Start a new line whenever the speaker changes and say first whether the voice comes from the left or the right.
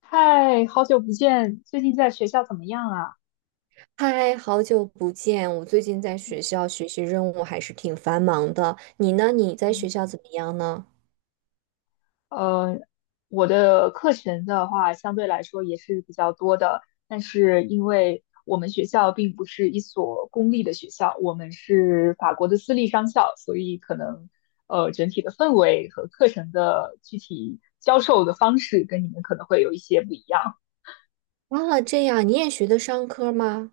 left: 嗨，好久不见，最近在学校怎么样啊？
right: 嗨，好久不见！我最近在学校学习任务还是挺繁忙的。你呢？你在学
left: 嗯，
right: 校怎么样呢？
left: 呃，我的课程的话，相对来说也是比较多的，但是因为我们学校并不是一所公立的学校，我们是法国的私立商校，所以可能整体的氛围和课程的具体教授的方式跟你们可能会有一些不一样。
right: 啊，这样你也学的商科吗？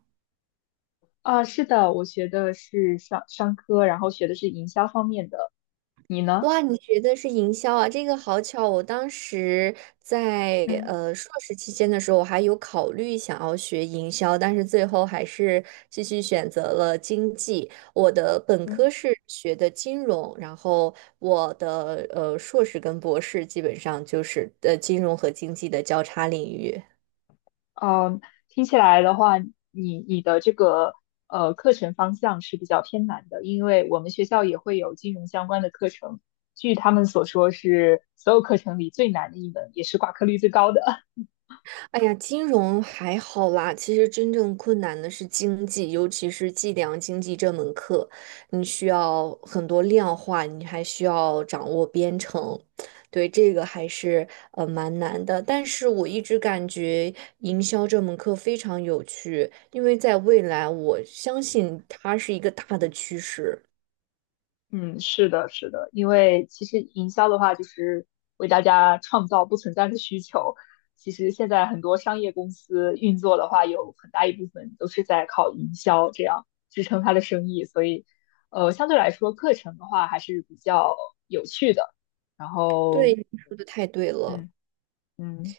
left: 啊，是的，我学的是商科，然后学的是营销方面的，你呢？
right: 哇，你学的是营销啊？这个好巧，我当时在
left: 嗯
right: 硕士期间的时候，我还有考虑想要学营销，但是最后还是继续选择了经济。我的本
left: 嗯，
right: 科是学的金融，然后我的硕士跟博士基本上就是金融和经济的交叉领域。
left: 嗯，听起来的话，你的这个课程方向是比较偏难的，因为我们学校也会有金融相关的课程，据他们所说是所有课程里最难的一门，也是挂科率最高的。
right: 哎呀，金融还好啦。其实真正困难的是经济，尤其是计量经济这门课，你需要很多量化，你还需要掌握编程。对，这个还是蛮难的。但是我一直感觉营销这门课非常有趣，因为在未来，我相信它是一个大的趋势。
left: 嗯，是的，是的，因为其实营销的话，就是为大家创造不存在的需求。其实现在很多商业公司运作的话，有很大一部分都是在靠营销这样支撑它的生意，所以，相对来说，课程的话还是比较有趣的。然
right: 对，
left: 后。
right: 你说的太对了。
left: 嗯。嗯。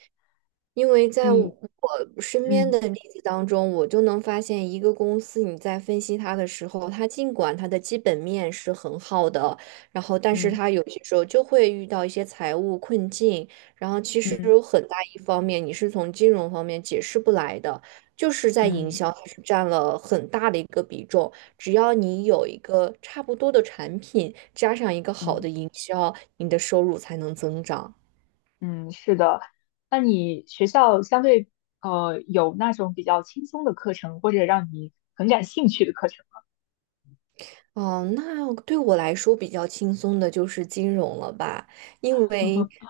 right: 因为在我
left: 嗯。
right: 我身边
left: 嗯。
right: 的例子当中，我就能发现一个公司，你在分析它的时候，尽管它的基本面是很好的，然后但是
left: 嗯。
right: 它有些时候就会遇到一些财务困境，然后其实
left: 嗯。
right: 有很大一方面你是从金融方面解释不来的，就是在营
left: 嗯。嗯。
right: 销它是占了很大的一个比重。只要你有一个差不多的产品，加上一个好
left: 嗯
right: 的营销，你的收入才能增长。
left: 嗯，是的。那你学校相对有那种比较轻松的课程，或者让你很感兴趣的课程
right: 哦，那对我来说比较轻松的就是金融了吧，因为，
left: 吗？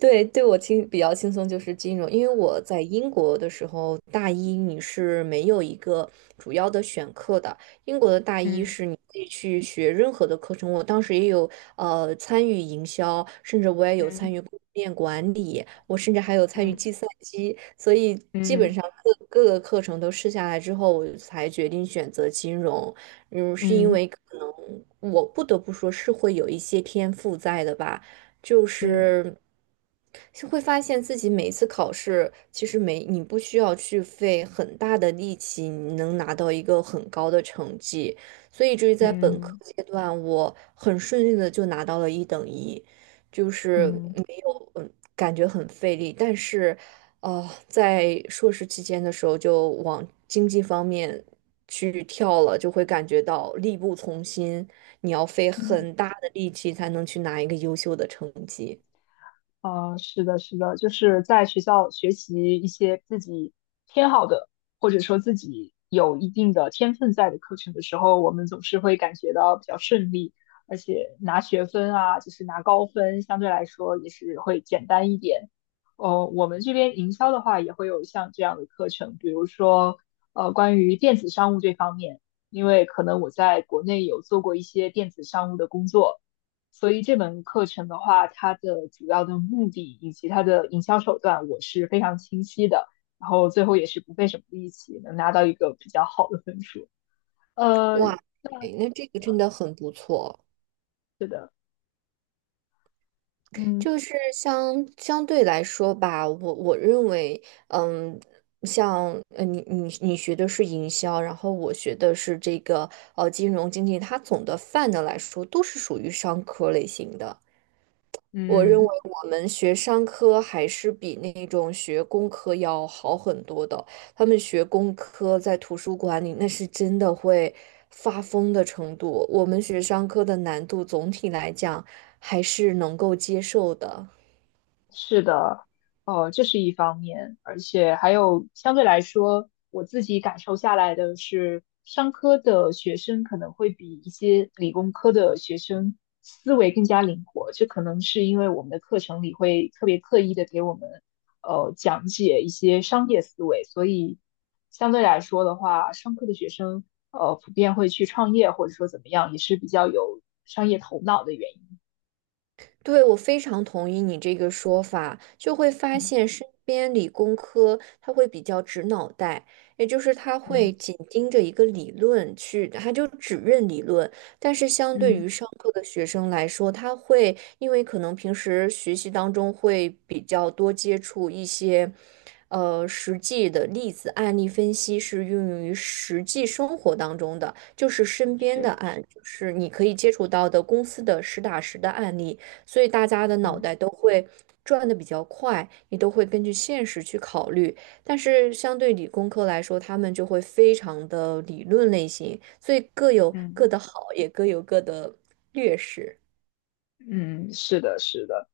right: 对，对我轻比较轻松就是金融，因为我在英国的时候，大一你是没有一个主要的选课的。英国的大一
left: 嗯。
right: 是你可以去学任何的课程，我当时也有参与营销，甚至我也有参
left: 嗯。
right: 与供应链管理，我甚至还有参与
left: 嗯。
right: 计算机，所以基本
left: 嗯。
right: 上各个课程都试下来之后，我才决定选择金融。嗯，是因
left: 嗯。
right: 为可能我不得不说是会有一些天赋在的吧。就
left: 嗯。
right: 是是会发现自己每一次考试，其实没你不需要去费很大的力气，你能拿到一个很高的成绩。所以至于在
left: 嗯。
right: 本科
left: 嗯。
right: 阶段，我很顺利的就拿到了一等一，就是
left: 嗯
right: 没有感觉很费力，但是在硕士期间的时候就往经济方面去跳了，就会感觉到力不从心。你要费
left: 嗯
right: 很大的力气才能去拿一个优秀的成绩。
left: 是的，是的，就是在学校学习一些自己偏好的，或者说自己有一定的天分在的课程的时候，我们总是会感觉到比较顺利，而且拿学分啊，就是拿高分，相对来说也是会简单一点。我们这边营销的话，也会有像这样的课程，比如说关于电子商务这方面，因为可能我在国内有做过一些电子商务的工作。所以这门课程的话，它的主要的目的以及它的营销手段，我是非常清晰的。然后最后也是不费什么力气，能拿到一个比较好的分数。呃，
right: 哇，
left: 那
right: 哎那这个真的很不错。
left: 是的。嗯
right: 就是相对来说吧，我认为，嗯，像你学的是营销，然后我学的是这个金融经济，它总的泛的来说都是属于商科类型的。我认为
left: 嗯。
right: 我们学商科还是比那种学工科要好很多的。他们学工科在图书馆里，那是真的会发疯的程度。我们学商科的难度总体来讲还是能够接受的。
left: 是的，这是一方面，而且还有相对来说，我自己感受下来的是，商科的学生可能会比一些理工科的学生思维更加灵活，这可能是因为我们的课程里会特别刻意的给我们讲解一些商业思维，所以相对来说的话，商科的学生普遍会去创业或者说怎么样，也是比较有商业头脑的原因。
right: 对，我非常同意你这个说法，就会发
left: 嗯。
right: 现身边理工科他会比较直脑袋，也就是他会
left: 嗯。
right: 紧盯着一个理论去，他就只认理论。但是相对
left: 嗯，
right: 于上课的学生来说，他会因为可能平时学习当中会比较多接触一些，实际的例子案例分析是运用于实际生活当中的，就是身边的
left: 是。
right: 案，就是你可以接触到的公司的实打实的案例。所以大家的脑
left: 嗯。
right: 袋都会转的比较快，你都会根据现实去考虑。但是相对理工科来说，他们就会非常的理论类型，所以各有各
left: 嗯
right: 的好，也各有各的劣势。
left: 嗯，是的，是的，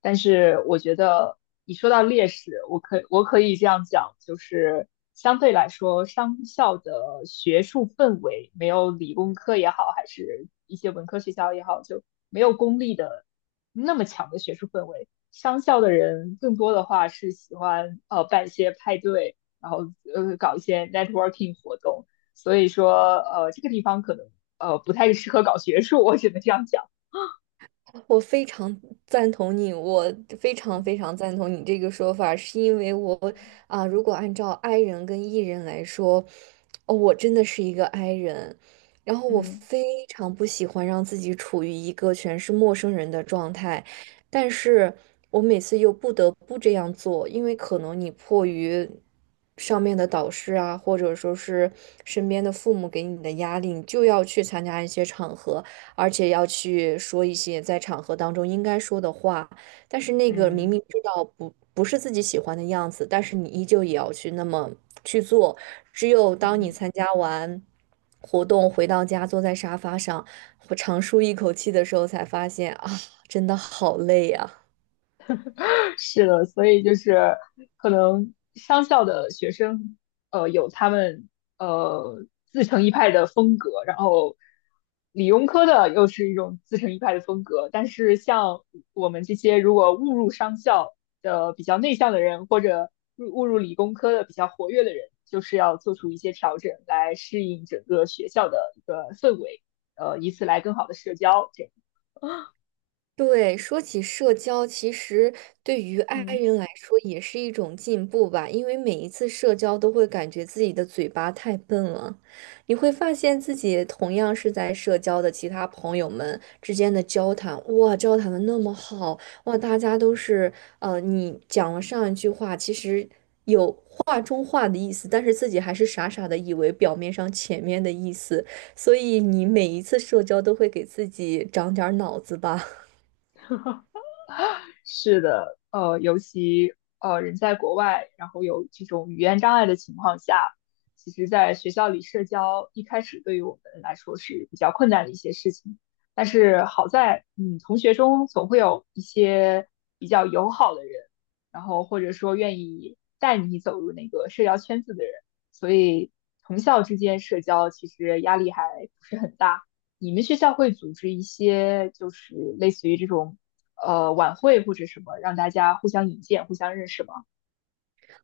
left: 但是我觉得你说到劣势，我可以这样讲，就是相对来说，商校的学术氛围没有理工科也好，还是一些文科学校也好，就没有公立的那么强的学术氛围。商校的人更多的话是喜欢办一些派对，然后搞一些 networking 活动，所以说这个地方可能不太适合搞学术，我只能这样讲。
right: 我非常赞同你，我非常赞同你这个说法，是因为我
left: 嗯。
right: 啊、如果按照 I 人跟 E 人来说，哦，我真的是一个 I 人，然后我
left: 嗯。
right: 非常不喜欢让自己处于一个全是陌生人的状态，但是我每次又不得不这样做，因为可能你迫于上面的导师啊，或者说是身边的父母给你的压力，你就要去参加一些场合。而且要去说一些在场合当中应该说的话。但是那个明
left: 嗯。
right: 明知道不是自己喜欢的样子，但是你依旧也要去那么去做。只有当你
left: 嗯。
right: 参加完活动回到家，坐在沙发上，我长舒一口气的时候，才发现啊，真的好累呀、
left: 是的，所以就是可能商校的学生，有他们呃自成一派的风格，然后理工科的又是一种自成一派的风格。但是像我们这些如果误入商校的比较内向的人，或者误入理工科的比较活跃的人，就是要做出一些调整来适应整个学校的一个氛围，以此来更好的社交。这样，
right: 对，说起社交，其实对于爱
left: 嗯，
right: 人来说也是一种进步吧，因为每一次社交都会感觉自己的嘴巴太笨了，你会发现自己同样是在社交的其他朋友们之间的交谈，哇，交谈的那么好，哇，大家都是，你讲了上一句话，其实有话中话的意思，但是自己还是傻傻的以为表面上前面的意思，所以你每一次社交都会给自己长点儿脑子吧。
left: 是的，尤其人在国外，然后有这种语言障碍的情况下，其实在学校里社交一开始对于我们来说是比较困难的一些事情。但是好在，同学中总会有一些比较友好的人，然后或者说愿意带你走入那个社交圈子的人，所以同校之间社交其实压力还不是很大。你们学校会组织一些就是类似于这种晚会或者什么，让大家互相引荐、互相认识吗？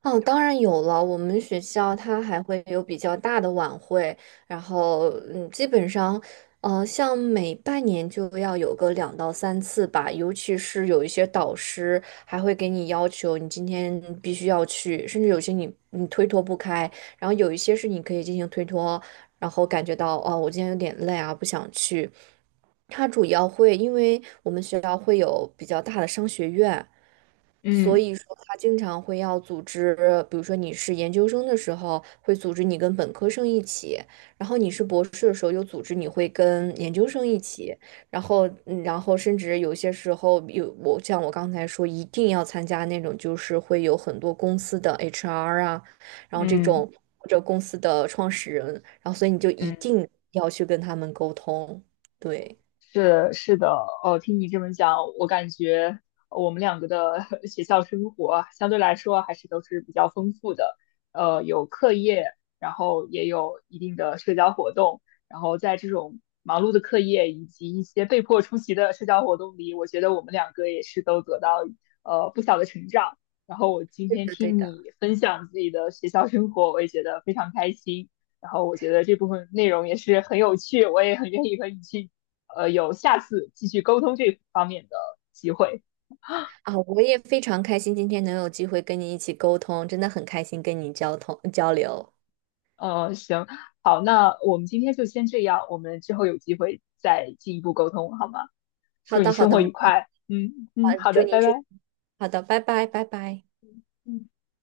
right: 哦，当然有了。我们学校它还会有比较大的晚会，然后嗯，基本上，像每半年就要有个两到三次吧。尤其是有一些导师还会给你要求，你今天必须要去，甚至有些你推脱不开，然后有一些是你可以进行推脱，然后感觉到哦，我今天有点累啊，不想去。它主要会，因为我们学校会有比较大的商学院，所
left: 嗯。
right: 以说，他经常会要组织，比如说你是研究生的时候，会组织你跟本科生一起；然后你是博士的时候，又组织你会跟研究生一起。然后，然后甚至有些时候我像我刚才说，一定要参加那种就是会有很多公司的 HR 啊，然后这
left: 嗯。
right: 种或者公司的创始人，然后所以你就一
left: 嗯。
right: 定要去跟他们沟通。对，
left: 是的，哦，听你这么讲，我感觉我们两个的 学校生活相对来说还是都是比较丰富的，有课业，然后也有一定的社交活动，然后在这种忙碌的课业以及一些被迫出席的社交活动里，我觉得我们两个也是都得到不小的成长。然后我今天听
right: 的。
left: 你分享自己的学校生活，我也觉得非常开心。然后我觉得这部分内容也是很有趣，我也很愿意和你去有下次继续沟通这方面的机会。
right: 啊，我也非常开心今天能有机会跟你一起沟通，真的很开心跟你交流。
left: 行，好，那我们今天就先这样，我们之后有机会再进一步沟通，好吗？
right: 好
left: 祝你
right: 的，好
left: 生
right: 的，
left: 活
right: 没
left: 愉
right: 问题。
left: 快。嗯
right: 好，
left: 嗯，好
right: 祝
left: 的，
right: 您
left: 拜
right: 是
left: 拜。
right: 好的，拜拜，拜拜。
left: 嗯。